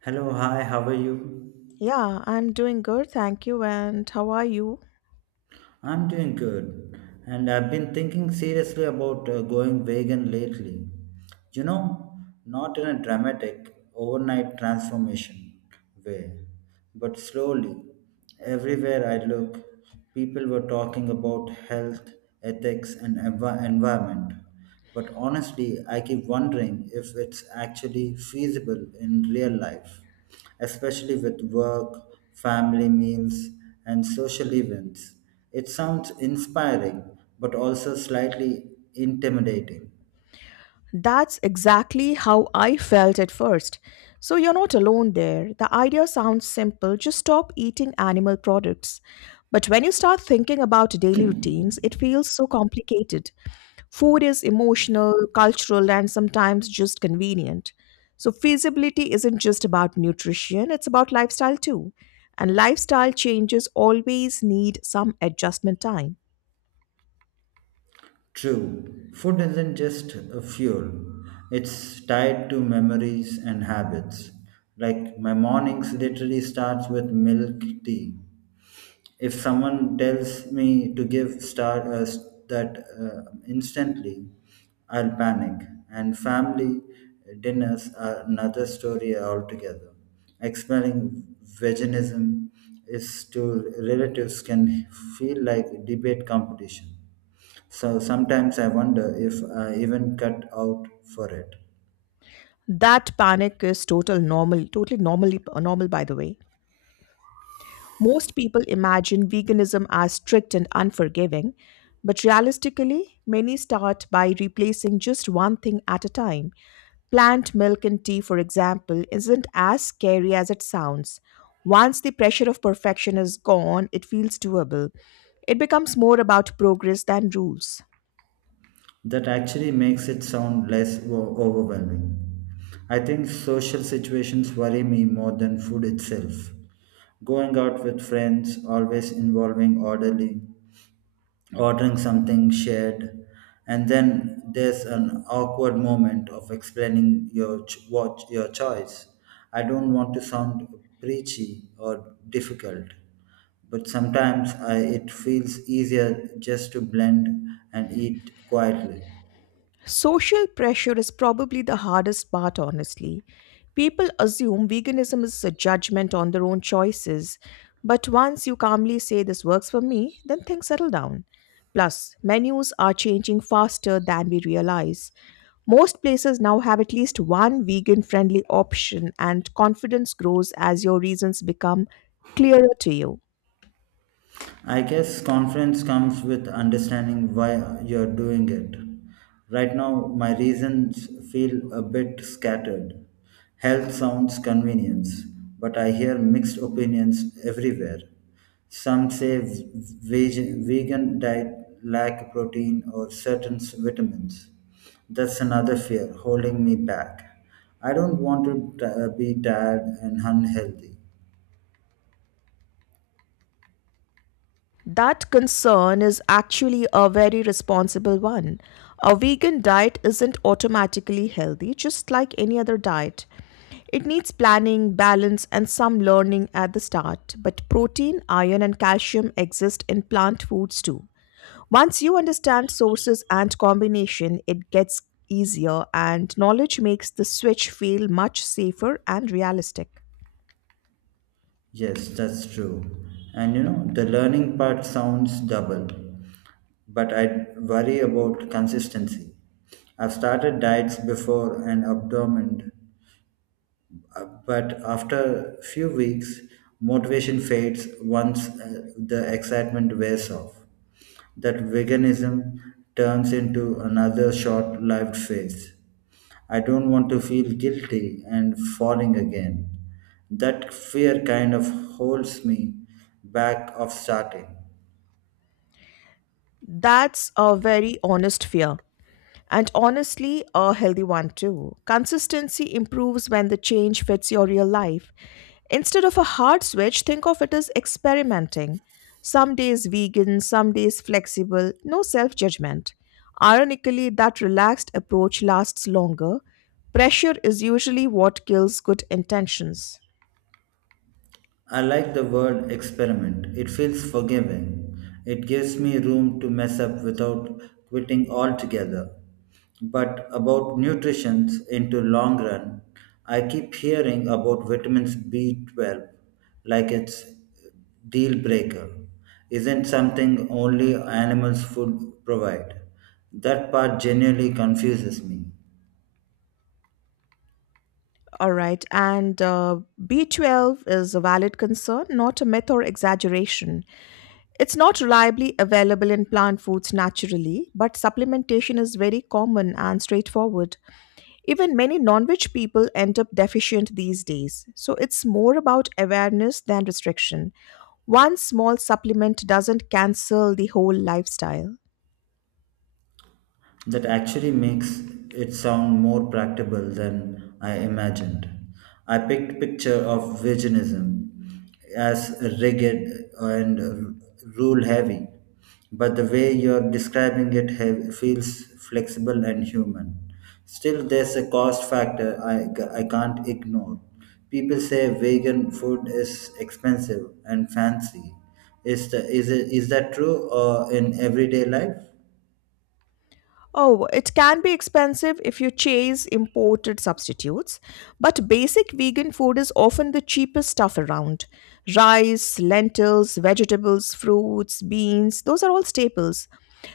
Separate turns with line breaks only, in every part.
Hello, hi, how are you?
Yeah, I'm doing good, thank you. And how are you?
I'm doing good, and I've been thinking seriously about going vegan lately. You know, not in a dramatic, overnight transformation way, but slowly. Everywhere I look, people were talking about health, ethics, and environment. But honestly, I keep wondering if it's actually feasible in real life, especially with work, family meals, and social events. It sounds inspiring, but also slightly intimidating.
That's exactly how I felt at first. So you're not alone there. The idea sounds simple just stop eating animal products. But when you start thinking about daily routines, it feels so complicated. Food is emotional, cultural, and sometimes just convenient. So, feasibility isn't just about nutrition, it's about lifestyle too. And lifestyle changes always need some adjustment time.
True, food isn't just a fuel, it's tied to memories and habits. Like my mornings literally starts with milk tea. If someone tells me to give star s- that instantly, I'll panic. And family dinners are another story altogether. Expelling veganism is to relatives can feel like debate competition. So sometimes I wonder if I even cut out for it.
That panic is totally normal by the way. Most people imagine veganism as strict and unforgiving, but realistically, many start by replacing just one thing at a time. Plant milk and tea, for example, isn't as scary as it sounds. Once the pressure of perfection is gone, it feels doable. It becomes more about progress than rules.
That actually makes it sound less overwhelming. I think social situations worry me more than food itself. Going out with friends, always involving orderly ordering something shared, and then there's an awkward moment of explaining what your choice. I don't want to sound preachy or difficult, but sometimes it feels easier just to blend and eat quietly.
Social pressure is probably the hardest part, honestly. People assume veganism is a judgment on their own choices, but once you calmly say this works for me, then things settle down. Plus, menus are changing faster than we realize. Most places now have at least one vegan friendly option, and confidence grows as your reasons become clearer to you.
I guess confidence comes with understanding why you're doing it. Right now, my reasons feel a bit scattered. Health sounds convenience, but I hear mixed opinions everywhere. Some say vegan diet lack protein or certain vitamins. That's another fear holding me back. I don't want to be tired and unhealthy.
That concern is actually a very responsible one. A vegan diet isn't automatically healthy, just like any other diet. It needs planning, balance, and some learning at the start. But protein, iron, and calcium exist in plant foods too. Once you understand sources and combination, it gets easier, and knowledge makes the switch feel much safer and realistic.
Yes, that's true. And you know, the learning part sounds double, but I worry about consistency. I've started diets before and abandoned but after a few weeks, motivation fades once the excitement wears off. That veganism turns into another short lived phase. I don't want to feel guilty and falling again. That fear kind of holds me back of starting.
That's a very honest fear. And honestly, a healthy one too. Consistency improves when the change fits your real life. Instead of a hard switch, think of it as experimenting. Some days vegan, some days flexible, no self judgment. Ironically, that relaxed approach lasts longer. Pressure is usually what kills good intentions.
I like the word experiment. It feels forgiving. It gives me room to mess up without quitting altogether. But about nutrition into long run, I keep hearing about vitamins B12 like it's deal breaker. Isn't something only animals food provide? That part genuinely confuses me.
All right, and B12 is a valid concern, not a myth or exaggeration. It's not reliably available in plant foods naturally, but supplementation is very common and straightforward. Even many non veg people end up deficient these days, so it's more about awareness than restriction. One small supplement doesn't cancel the whole lifestyle.
That actually makes it sound more practicable than I imagined. I picked picture of veganism as rigid and rule heavy, but the way you're describing feels flexible and human. Still, there's a cost factor I can't ignore. People say vegan food is expensive and fancy. Is, the, is, it, is that true or in everyday life?
Oh, it can be expensive if you chase imported substitutes, but basic vegan food is often the cheapest stuff around. Rice, lentils, vegetables, fruits, beans, those are all staples.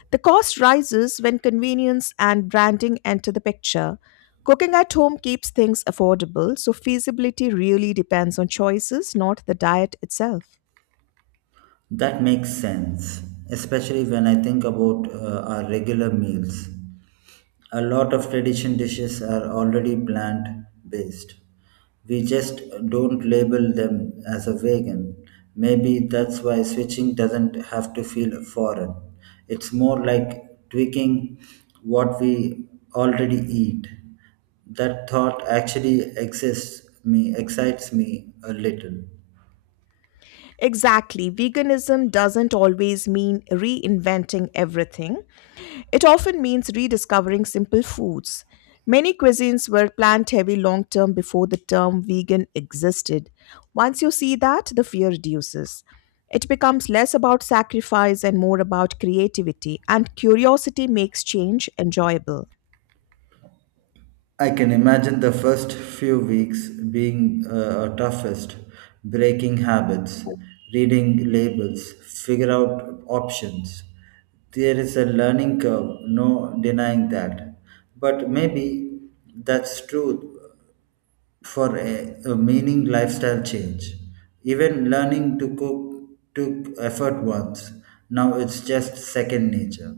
The cost rises when convenience and branding enter the picture. Cooking at home keeps things affordable, so feasibility really depends on choices, not the diet itself.
That makes sense, especially when I think about our regular meals. A lot of tradition dishes are already plant based. We just don't label them as a vegan. Maybe that's why switching doesn't have to feel foreign. It's more like tweaking what we already eat. That thought actually exists me excites me a little.
Exactly. Veganism doesn't always mean reinventing everything. It often means rediscovering simple foods. Many cuisines were plant heavy long term before the term vegan existed. Once you see that, the fear reduces. It becomes less about sacrifice and more about creativity, and curiosity makes change enjoyable.
I can imagine the first few weeks being our toughest, breaking habits, reading labels, figure out options. There is a learning curve, no denying that. But maybe that's true for a meaning lifestyle change. Even learning to cook took effort once. Now it's just second nature.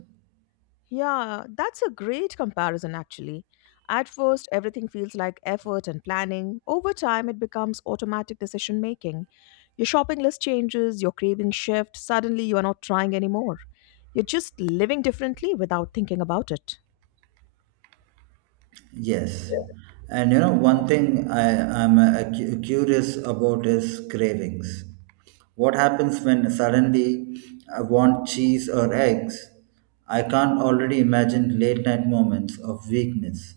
Yeah, that's a great comparison actually. At first, everything feels like effort and planning. Over time, it becomes automatic decision making. Your shopping list changes, your cravings shift, suddenly you are not trying anymore. You're just living differently without thinking about it.
Yes. And you know, one thing I'm curious about is cravings. What happens when suddenly I want cheese or eggs? I can't already imagine late night moments of weakness.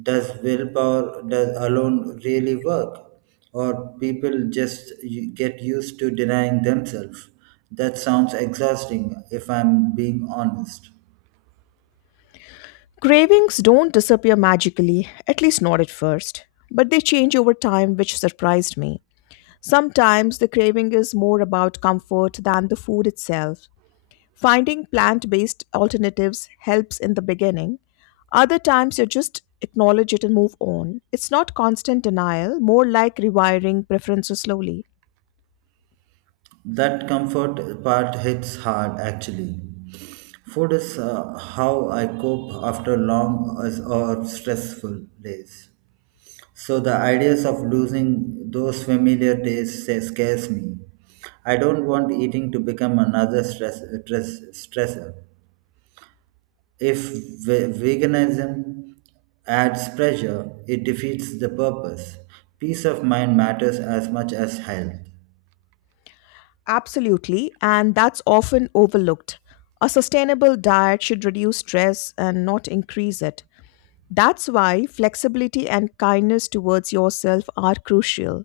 Does willpower does alone really work? Or people just get used to denying themselves? That sounds exhausting if I'm being honest.
Cravings don't disappear magically, at least not at first, but they change over time, which surprised me. Sometimes the craving is more about comfort than the food itself. Finding plant based alternatives helps in the beginning. Other times you just acknowledge it and move on. It's not constant denial, more like rewiring preferences slowly.
That comfort part hits hard actually. Food is how I cope after long as- or stressful days. So the ideas of losing those familiar tastes say, scares me. I don't want eating to become another stressor. If veganism adds pressure, it defeats the purpose. Peace of mind matters as much as health.
Absolutely, and that's often overlooked. A sustainable diet should reduce stress and not increase it. That's why flexibility and kindness towards yourself are crucial.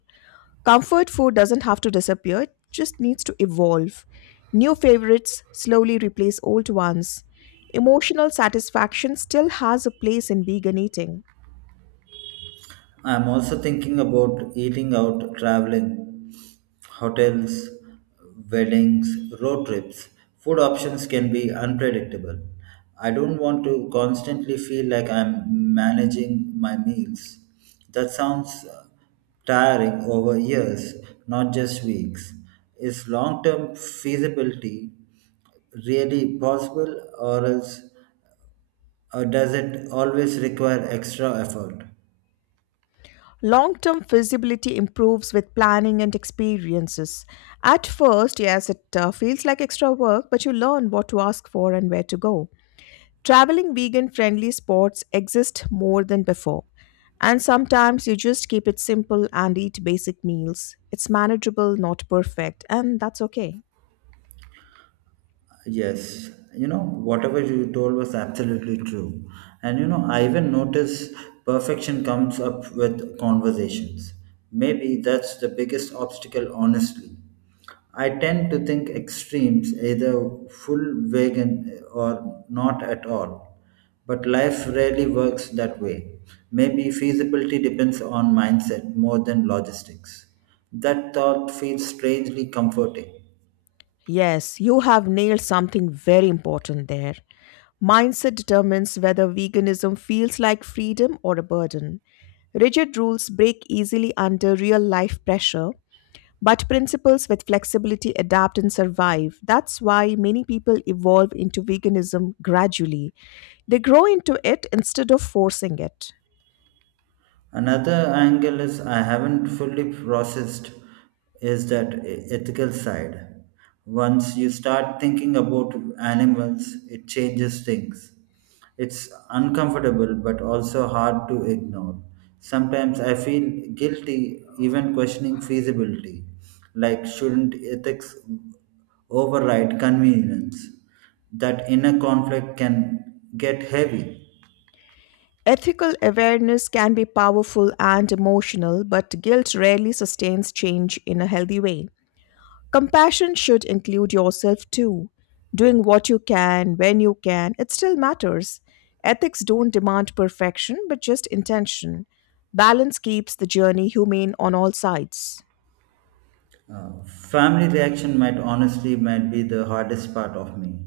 Comfort food doesn't have to disappear, it just needs to evolve. New favorites slowly replace old ones. Emotional satisfaction still has a place in vegan eating.
I'm also thinking about eating out, traveling, hotels, weddings, road trips. Food options can be unpredictable. I don't want to constantly feel like I'm managing my meals. That sounds tiring over years, not just weeks. Is long term feasibility really possible, or does it always require extra effort?
Long term feasibility improves with planning and experiences. At first, yes, it feels like extra work, but you learn what to ask for and where to go. Traveling vegan friendly spots exist more than before, and sometimes you just keep it simple and eat basic meals. It's manageable, not perfect, and that's okay.
Yes, you know, whatever you told was absolutely true. And you know, I even notice perfection comes up with conversations. Maybe that's the biggest obstacle, honestly. I tend to think extremes, either full vegan or not at all. But life rarely works that way. Maybe feasibility depends on mindset more than logistics. That thought feels strangely comforting.
Yes, you have nailed something very important there. Mindset determines whether veganism feels like freedom or a burden. Rigid rules break easily under real life pressure, but principles with flexibility adapt and survive. That's why many people evolve into veganism gradually. They grow into it instead of forcing it.
Another angle is I haven't fully processed is that ethical side. Once you start thinking about animals, it changes things. It's uncomfortable but also hard to ignore. Sometimes I feel guilty even questioning feasibility, like shouldn't ethics override convenience? That inner conflict can get heavy.
Ethical awareness can be powerful and emotional, but guilt rarely sustains change in a healthy way. Compassion should include yourself too. Doing what you can, when you can, it still matters. Ethics don't demand perfection, but just intention. Balance keeps the journey humane on all sides.
Family reaction might honestly might be the hardest part of me.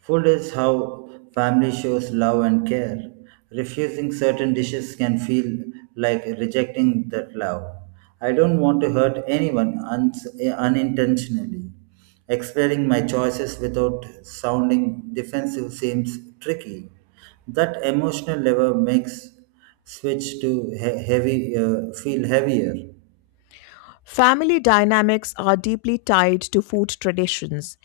Food is how family shows love and care. Refusing certain dishes can feel like rejecting that love. I don't want to hurt anyone unintentionally. Explaining my choices without sounding defensive seems tricky. That emotional level makes switch to he- heavy feel heavier.
Family dynamics are deeply tied to food traditions.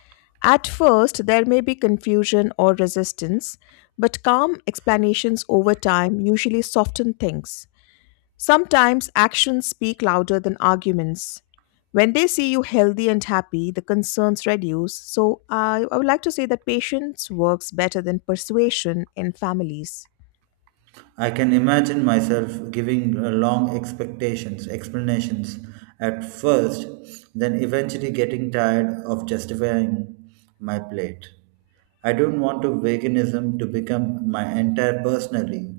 At first, there may be confusion or resistance, but calm explanations over time usually soften things. Sometimes actions speak louder than arguments. When they see you healthy and happy, the concerns reduce. So, I would like to say that patience works better than persuasion in families.
I can imagine myself giving long explanations at first, then eventually getting tired of justifying my plate. I don't want to veganism to become my entire personally.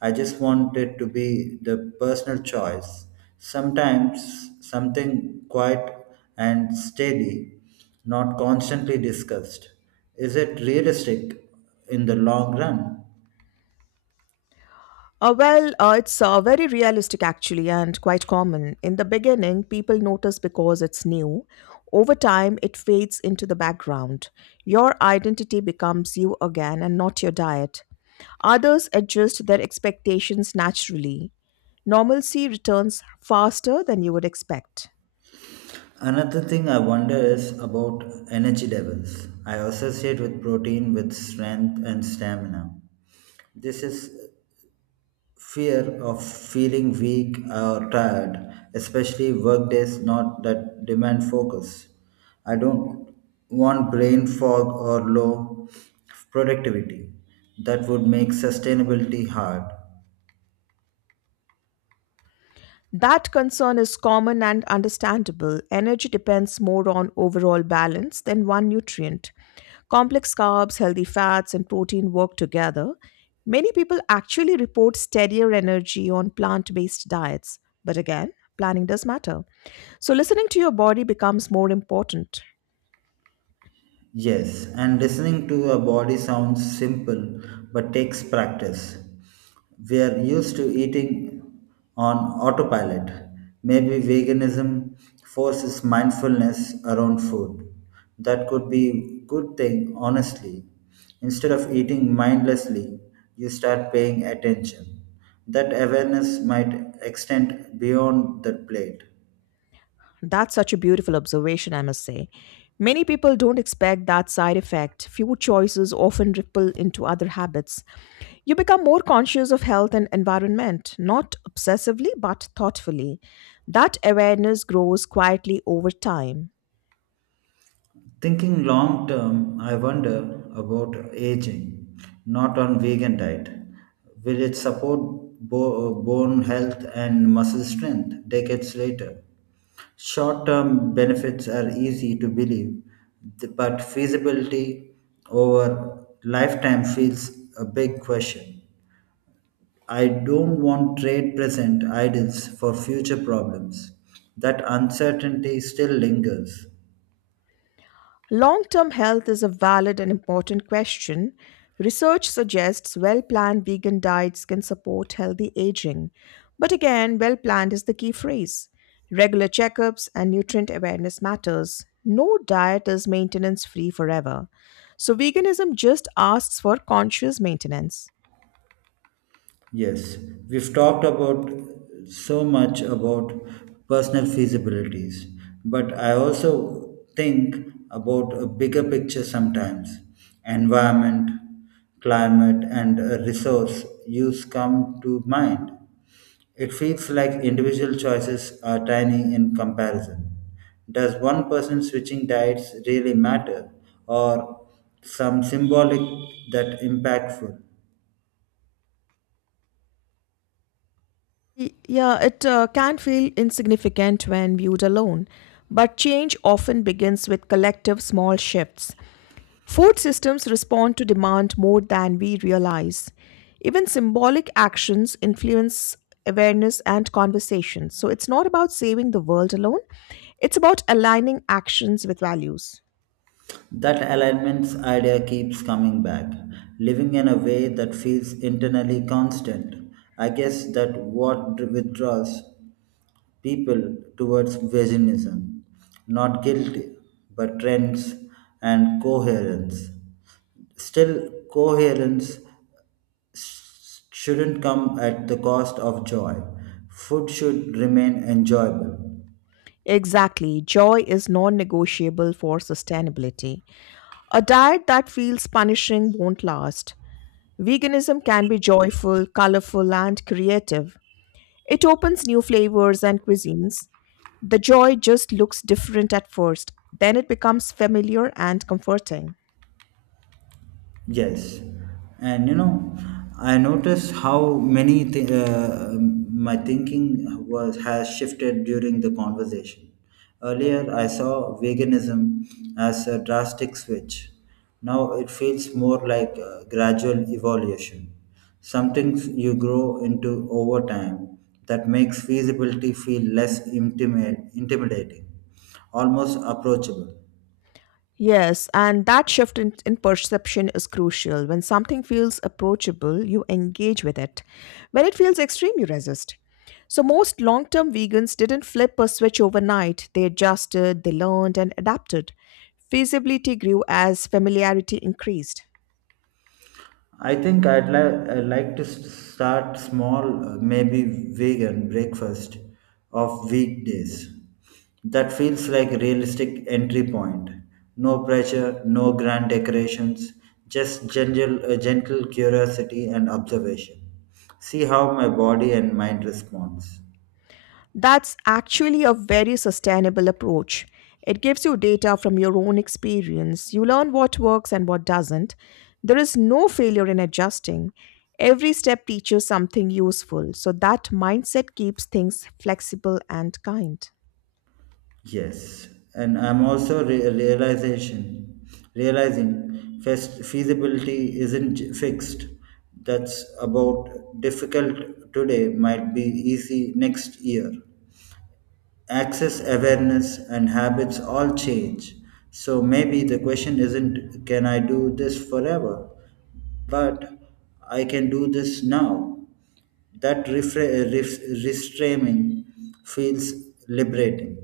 I just want it to be the personal choice. Sometimes something quiet and steady, not constantly discussed. Is it realistic in the long run?
Well, it's very realistic actually and quite common. In the beginning, people notice because it's new. Over time, it fades into the background. Your identity becomes you again and not your diet. Others adjust their expectations naturally. Normalcy returns faster than you would expect.
Another thing I wonder is about energy levels. I associate with protein with strength and stamina. This is fear of feeling weak or tired, especially work days not that demand focus. I don't want brain fog or low productivity. That would make sustainability hard.
That concern is common and understandable. Energy depends more on overall balance than one nutrient. Complex carbs, healthy fats, and protein work together. Many people actually report steadier energy on plant based diets. But again, planning does matter. So, listening to your body becomes more important.
Yes, and listening to a body sounds simple but takes practice. We are used to eating on autopilot. Maybe veganism forces mindfulness around food. That could be good thing honestly. Instead of eating mindlessly, you start paying attention. That awareness might extend beyond the plate.
That's such a beautiful observation, I must say. Many people don't expect that side effect. Few choices often ripple into other habits. You become more conscious of health and environment, not obsessively but thoughtfully. That awareness grows quietly over time.
Thinking long term, I wonder about aging, not on vegan diet. Will it support bone health and muscle strength decades later? Short term benefits are easy to believe, but feasibility over lifetime feels a big question. I don't want trade present ideals for future problems. That uncertainty still lingers.
Long term health is a valid and important question. Research suggests well planned vegan diets can support healthy aging. But again, well planned is the key phrase. Regular checkups and nutrient awareness matters. No diet is maintenance free forever. So, veganism just asks for conscious maintenance.
Yes, we've talked about so much about personal feasibilities, but I also think about a bigger picture sometimes. Environment, climate, and resource use come to mind. It feels like individual choices are tiny in comparison. Does one person switching diets really matter, or some symbolic that impactful?
Yeah, it can feel insignificant when viewed alone, but change often begins with collective small shifts. Food systems respond to demand more than we realize. Even symbolic actions influence awareness and conversation. So it's not about saving the world alone, it's about aligning actions with values.
That alignments idea keeps coming back, living in a way that feels internally constant. I guess that what withdraws people towards veganism, not guilt, but trends and coherence. Still, coherence shouldn't come at the cost of joy. Food should remain enjoyable.
Exactly. Joy is non negotiable for sustainability. A diet that feels punishing won't last. Veganism can be joyful, colorful, and creative. It opens new flavors and cuisines. The joy just looks different at first, then it becomes familiar and comforting.
Yes, and you know, I noticed how many my thinking was has shifted during the conversation. Earlier, I saw veganism as a drastic switch. Now it feels more like a gradual evolution, something you grow into over time that makes feasibility feel less intimidating, almost approachable.
Yes, and that shift in perception is crucial. When something feels approachable, you engage with it. When it feels extreme, you resist. So, most long term vegans didn't flip a switch overnight. They adjusted, they learned, and adapted. Feasibility grew as familiarity increased.
I think I like to start small, maybe vegan breakfast of weekdays. That feels like a realistic entry point. No pressure, no grand decorations, just gentle curiosity and observation. See how my body and mind responds.
That's actually a very sustainable approach. It gives you data from your own experience. You learn what works and what doesn't. There is no failure in adjusting. Every step teaches something useful. So that mindset keeps things flexible and kind.
Yes, and I'm also re- realization realizing feasibility isn't fixed. That's about difficult today might be easy next year. Access, awareness, and habits all change. So maybe the question isn't can I do this forever, but I can do this now. That reframing feels liberating.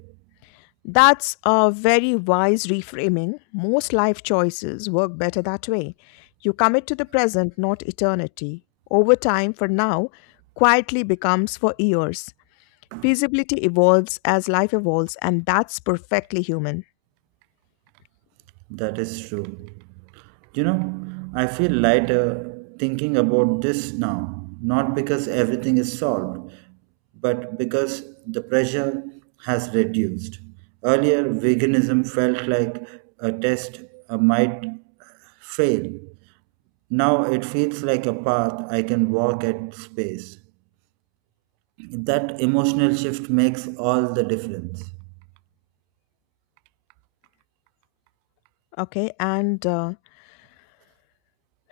That's a very wise reframing. Most life choices work better that way. You commit to the present, not eternity. Over time, for now, quietly becomes for years. Feasibility evolves as life evolves, and that's perfectly human.
That is true. You know, I feel lighter thinking about this now, not because everything is solved, but because the pressure has reduced. Earlier, veganism felt like a test I might fail. Now it feels like a path I can walk at space. That emotional shift makes all the difference.
Okay, and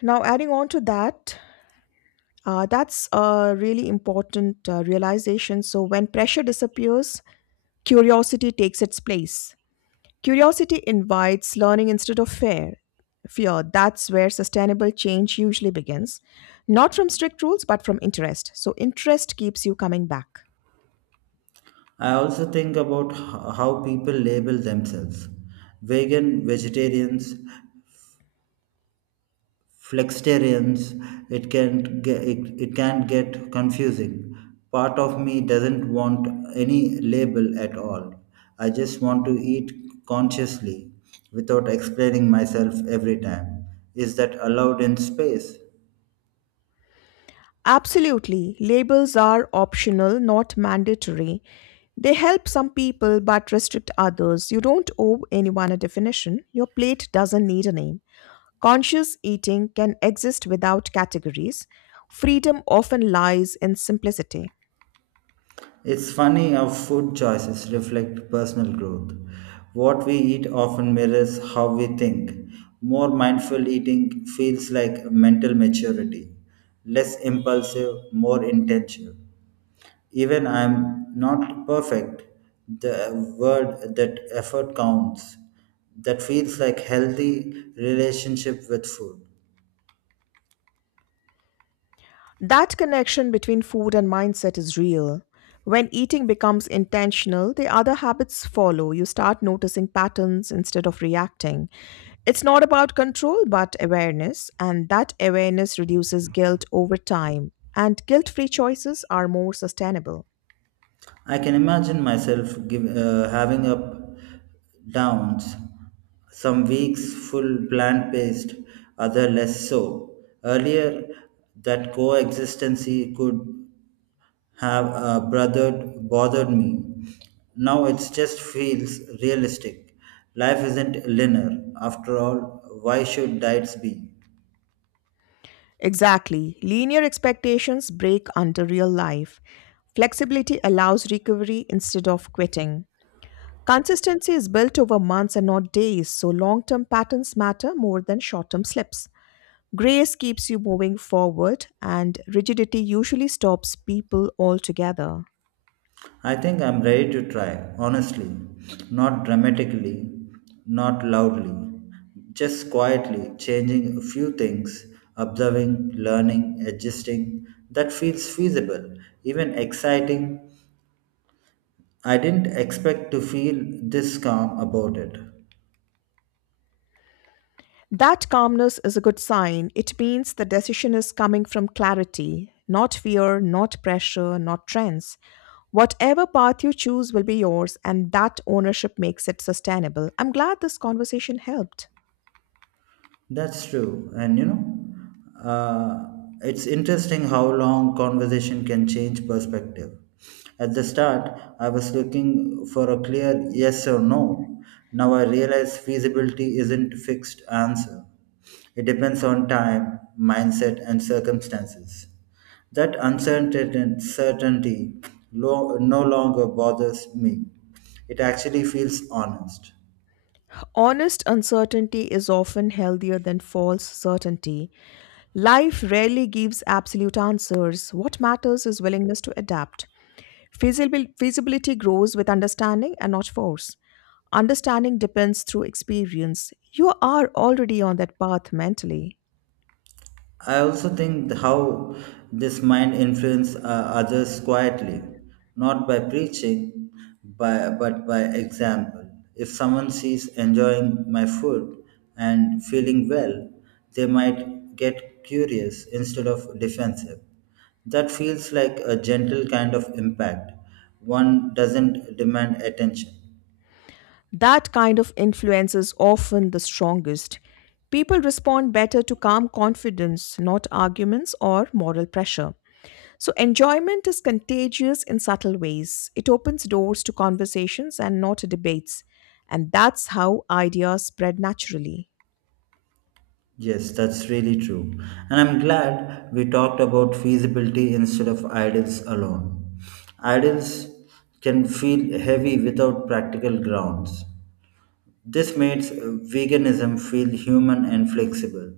now adding on to that, that's a really important realization. So when pressure disappears, curiosity takes its place. Curiosity invites learning instead of fear. Fear, that's where sustainable change usually begins. Not from strict rules, but from interest. So, interest keeps you coming back.
I also think about how people label themselves vegan, vegetarians, flexitarians. It can get confusing. Part of me doesn't want any label at all. I just want to eat consciously without explaining myself every time. Is that allowed in space?
Absolutely. Labels are optional, not mandatory. They help some people but restrict others. You don't owe anyone a definition. Your plate doesn't need a name. Conscious eating can exist without categories. Freedom often lies in simplicity.
It's funny how food choices reflect personal growth. What we eat often mirrors how we think. More mindful eating feels like mental maturity, less impulsive, more intentional. Even I'm not perfect, the word that effort counts. That feels like healthy relationship with food.
That connection between food and mindset is real. When eating becomes intentional, the other habits follow. You start noticing patterns instead of reacting. It's not about control, but awareness, and that awareness reduces guilt over time. And guilt free choices are more sustainable.
I can imagine myself having up downs, some weeks full plant based, other less so. Earlier, that coexistency could have bothered me. Now it just feels realistic. Life isn't linear. After all, why should diets be?
Exactly. Linear expectations break under real life. Flexibility allows recovery instead of quitting. Consistency is built over months and not days, so long term patterns matter more than short term slips. Grace keeps you moving forward, and rigidity usually stops people altogether.
I think I'm ready to try, honestly. Not dramatically, not loudly, just quietly changing a few things, observing, learning, adjusting. That feels feasible, even exciting. I didn't expect to feel this calm about it.
That calmness is a good sign. It means the decision is coming from clarity, not fear, not pressure, not trends. Whatever path you choose will be yours, and that ownership makes it sustainable. I'm glad this conversation helped.
That's true. And you know, uh, it's interesting how long conversation can change perspective. At the start, I was looking for a clear yes or no. Now I realize feasibility isn't a fixed answer. It depends on time, mindset, and circumstances. That uncertainty certainty no longer bothers me. It actually feels honest.
Honest uncertainty is often healthier than false certainty. Life rarely gives absolute answers. What matters is willingness to adapt. Feasibility grows with understanding and not force. Understanding depends through experience. You are already on that path mentally.
I also think how this mind influences others quietly, not by preaching, but by example. If someone sees enjoying my food and feeling well, they might get curious instead of defensive. That feels like a gentle kind of impact. One doesn't demand attention.
That kind of influence is often the strongest. People respond better to calm confidence, not arguments or moral pressure. So, enjoyment is contagious in subtle ways. It opens doors to conversations and not debates. And that's how ideas spread naturally.
Yes, that's really true. And I'm glad we talked about feasibility instead of ideals alone. Ideals can feel heavy without practical grounds. This makes veganism feel human and flexible.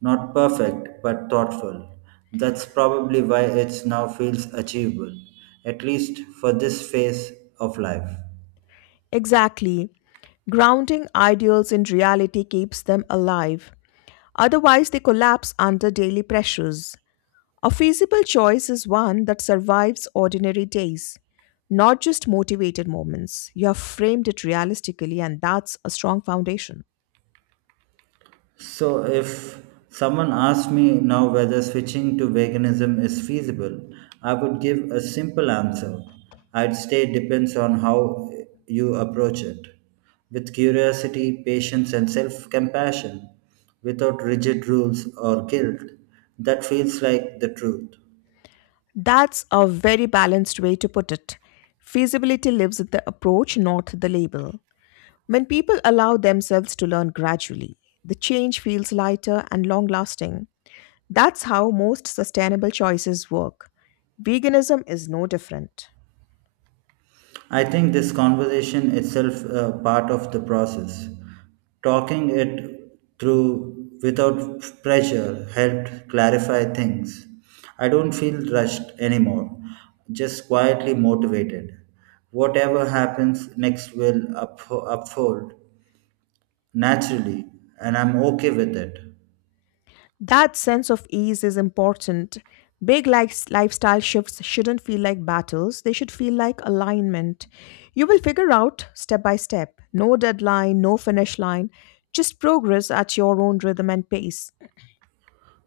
Not perfect, but thoughtful. That's probably why it now feels achievable, at least for this phase of life.
Exactly. Grounding ideals in reality keeps them alive. Otherwise, they collapse under daily pressures. A feasible choice is one that survives ordinary days, not just motivated moments. You have framed it realistically, and that's a strong foundation.
So, if someone asked me now whether switching to veganism is feasible, I would give a simple answer. I'd say it depends on how you approach it with curiosity, patience, and self compassion without rigid rules or guilt. That feels like the truth.
That's a very balanced way to put it. Feasibility lives in the approach, not the label. When people allow themselves to learn gradually, the change feels lighter and long lasting. That's how most sustainable choices work. Veganism is no different.
I think this conversation itself part of the process. Talking it through without pressure helped clarify things. I don't feel rushed anymore, just quietly motivated. Whatever happens next will unfold naturally, and I'm okay with it.
That sense of ease is important. Big lifestyle shifts shouldn't feel like battles, they should feel like alignment. You will figure out step by step. No deadline, no finish line, just progress at your own rhythm and pace.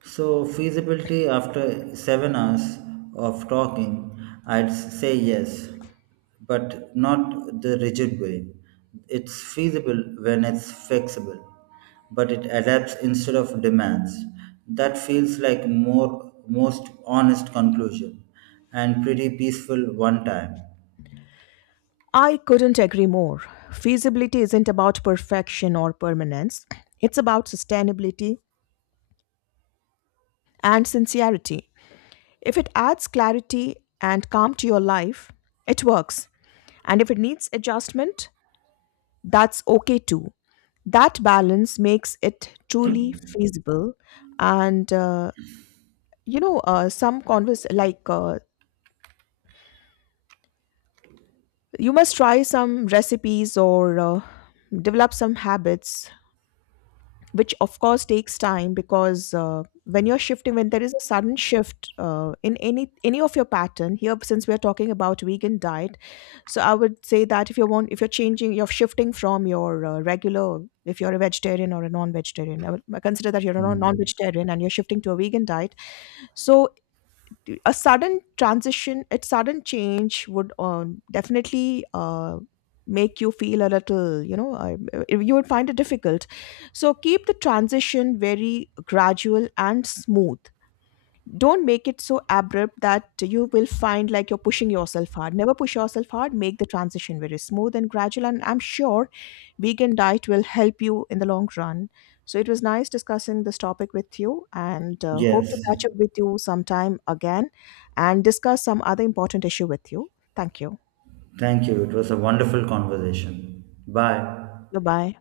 So, feasibility after 7 hours of talking, I'd say yes, but not the rigid way. It's feasible when it's flexible, but it adapts instead of demands. That feels like more most honest conclusion and pretty peaceful one time.
I couldn't agree more. Feasibility isn't about perfection or permanence, it's about sustainability and sincerity. If it adds clarity and calm to your life, it works. And if it needs adjustment, that's okay too. That balance makes it truly feasible. And, you know, some converse, like, you must try some recipes or develop some habits which of course takes time because when you're shifting when there is a sudden shift in any of your pattern here since we are talking about vegan diet. So I would say that if you want if you're shifting from your regular, if you're a vegetarian or a non-vegetarian, I consider that you're a
Mm.
non-vegetarian and you're shifting to a vegan diet. So a sudden transition, a sudden change would definitely make you feel a little, you would find it difficult. So keep the transition very gradual and smooth. Don't make it so abrupt that you will find like you're pushing yourself hard. Never push yourself hard, make the transition very smooth and gradual, and I'm sure vegan diet will help you in the long run. So it was nice discussing this topic with you, and hope to
Yes.
catch up with you sometime again and discuss some other important issue with you. Thank you.
Thank you. It was a wonderful conversation. Bye.
Goodbye.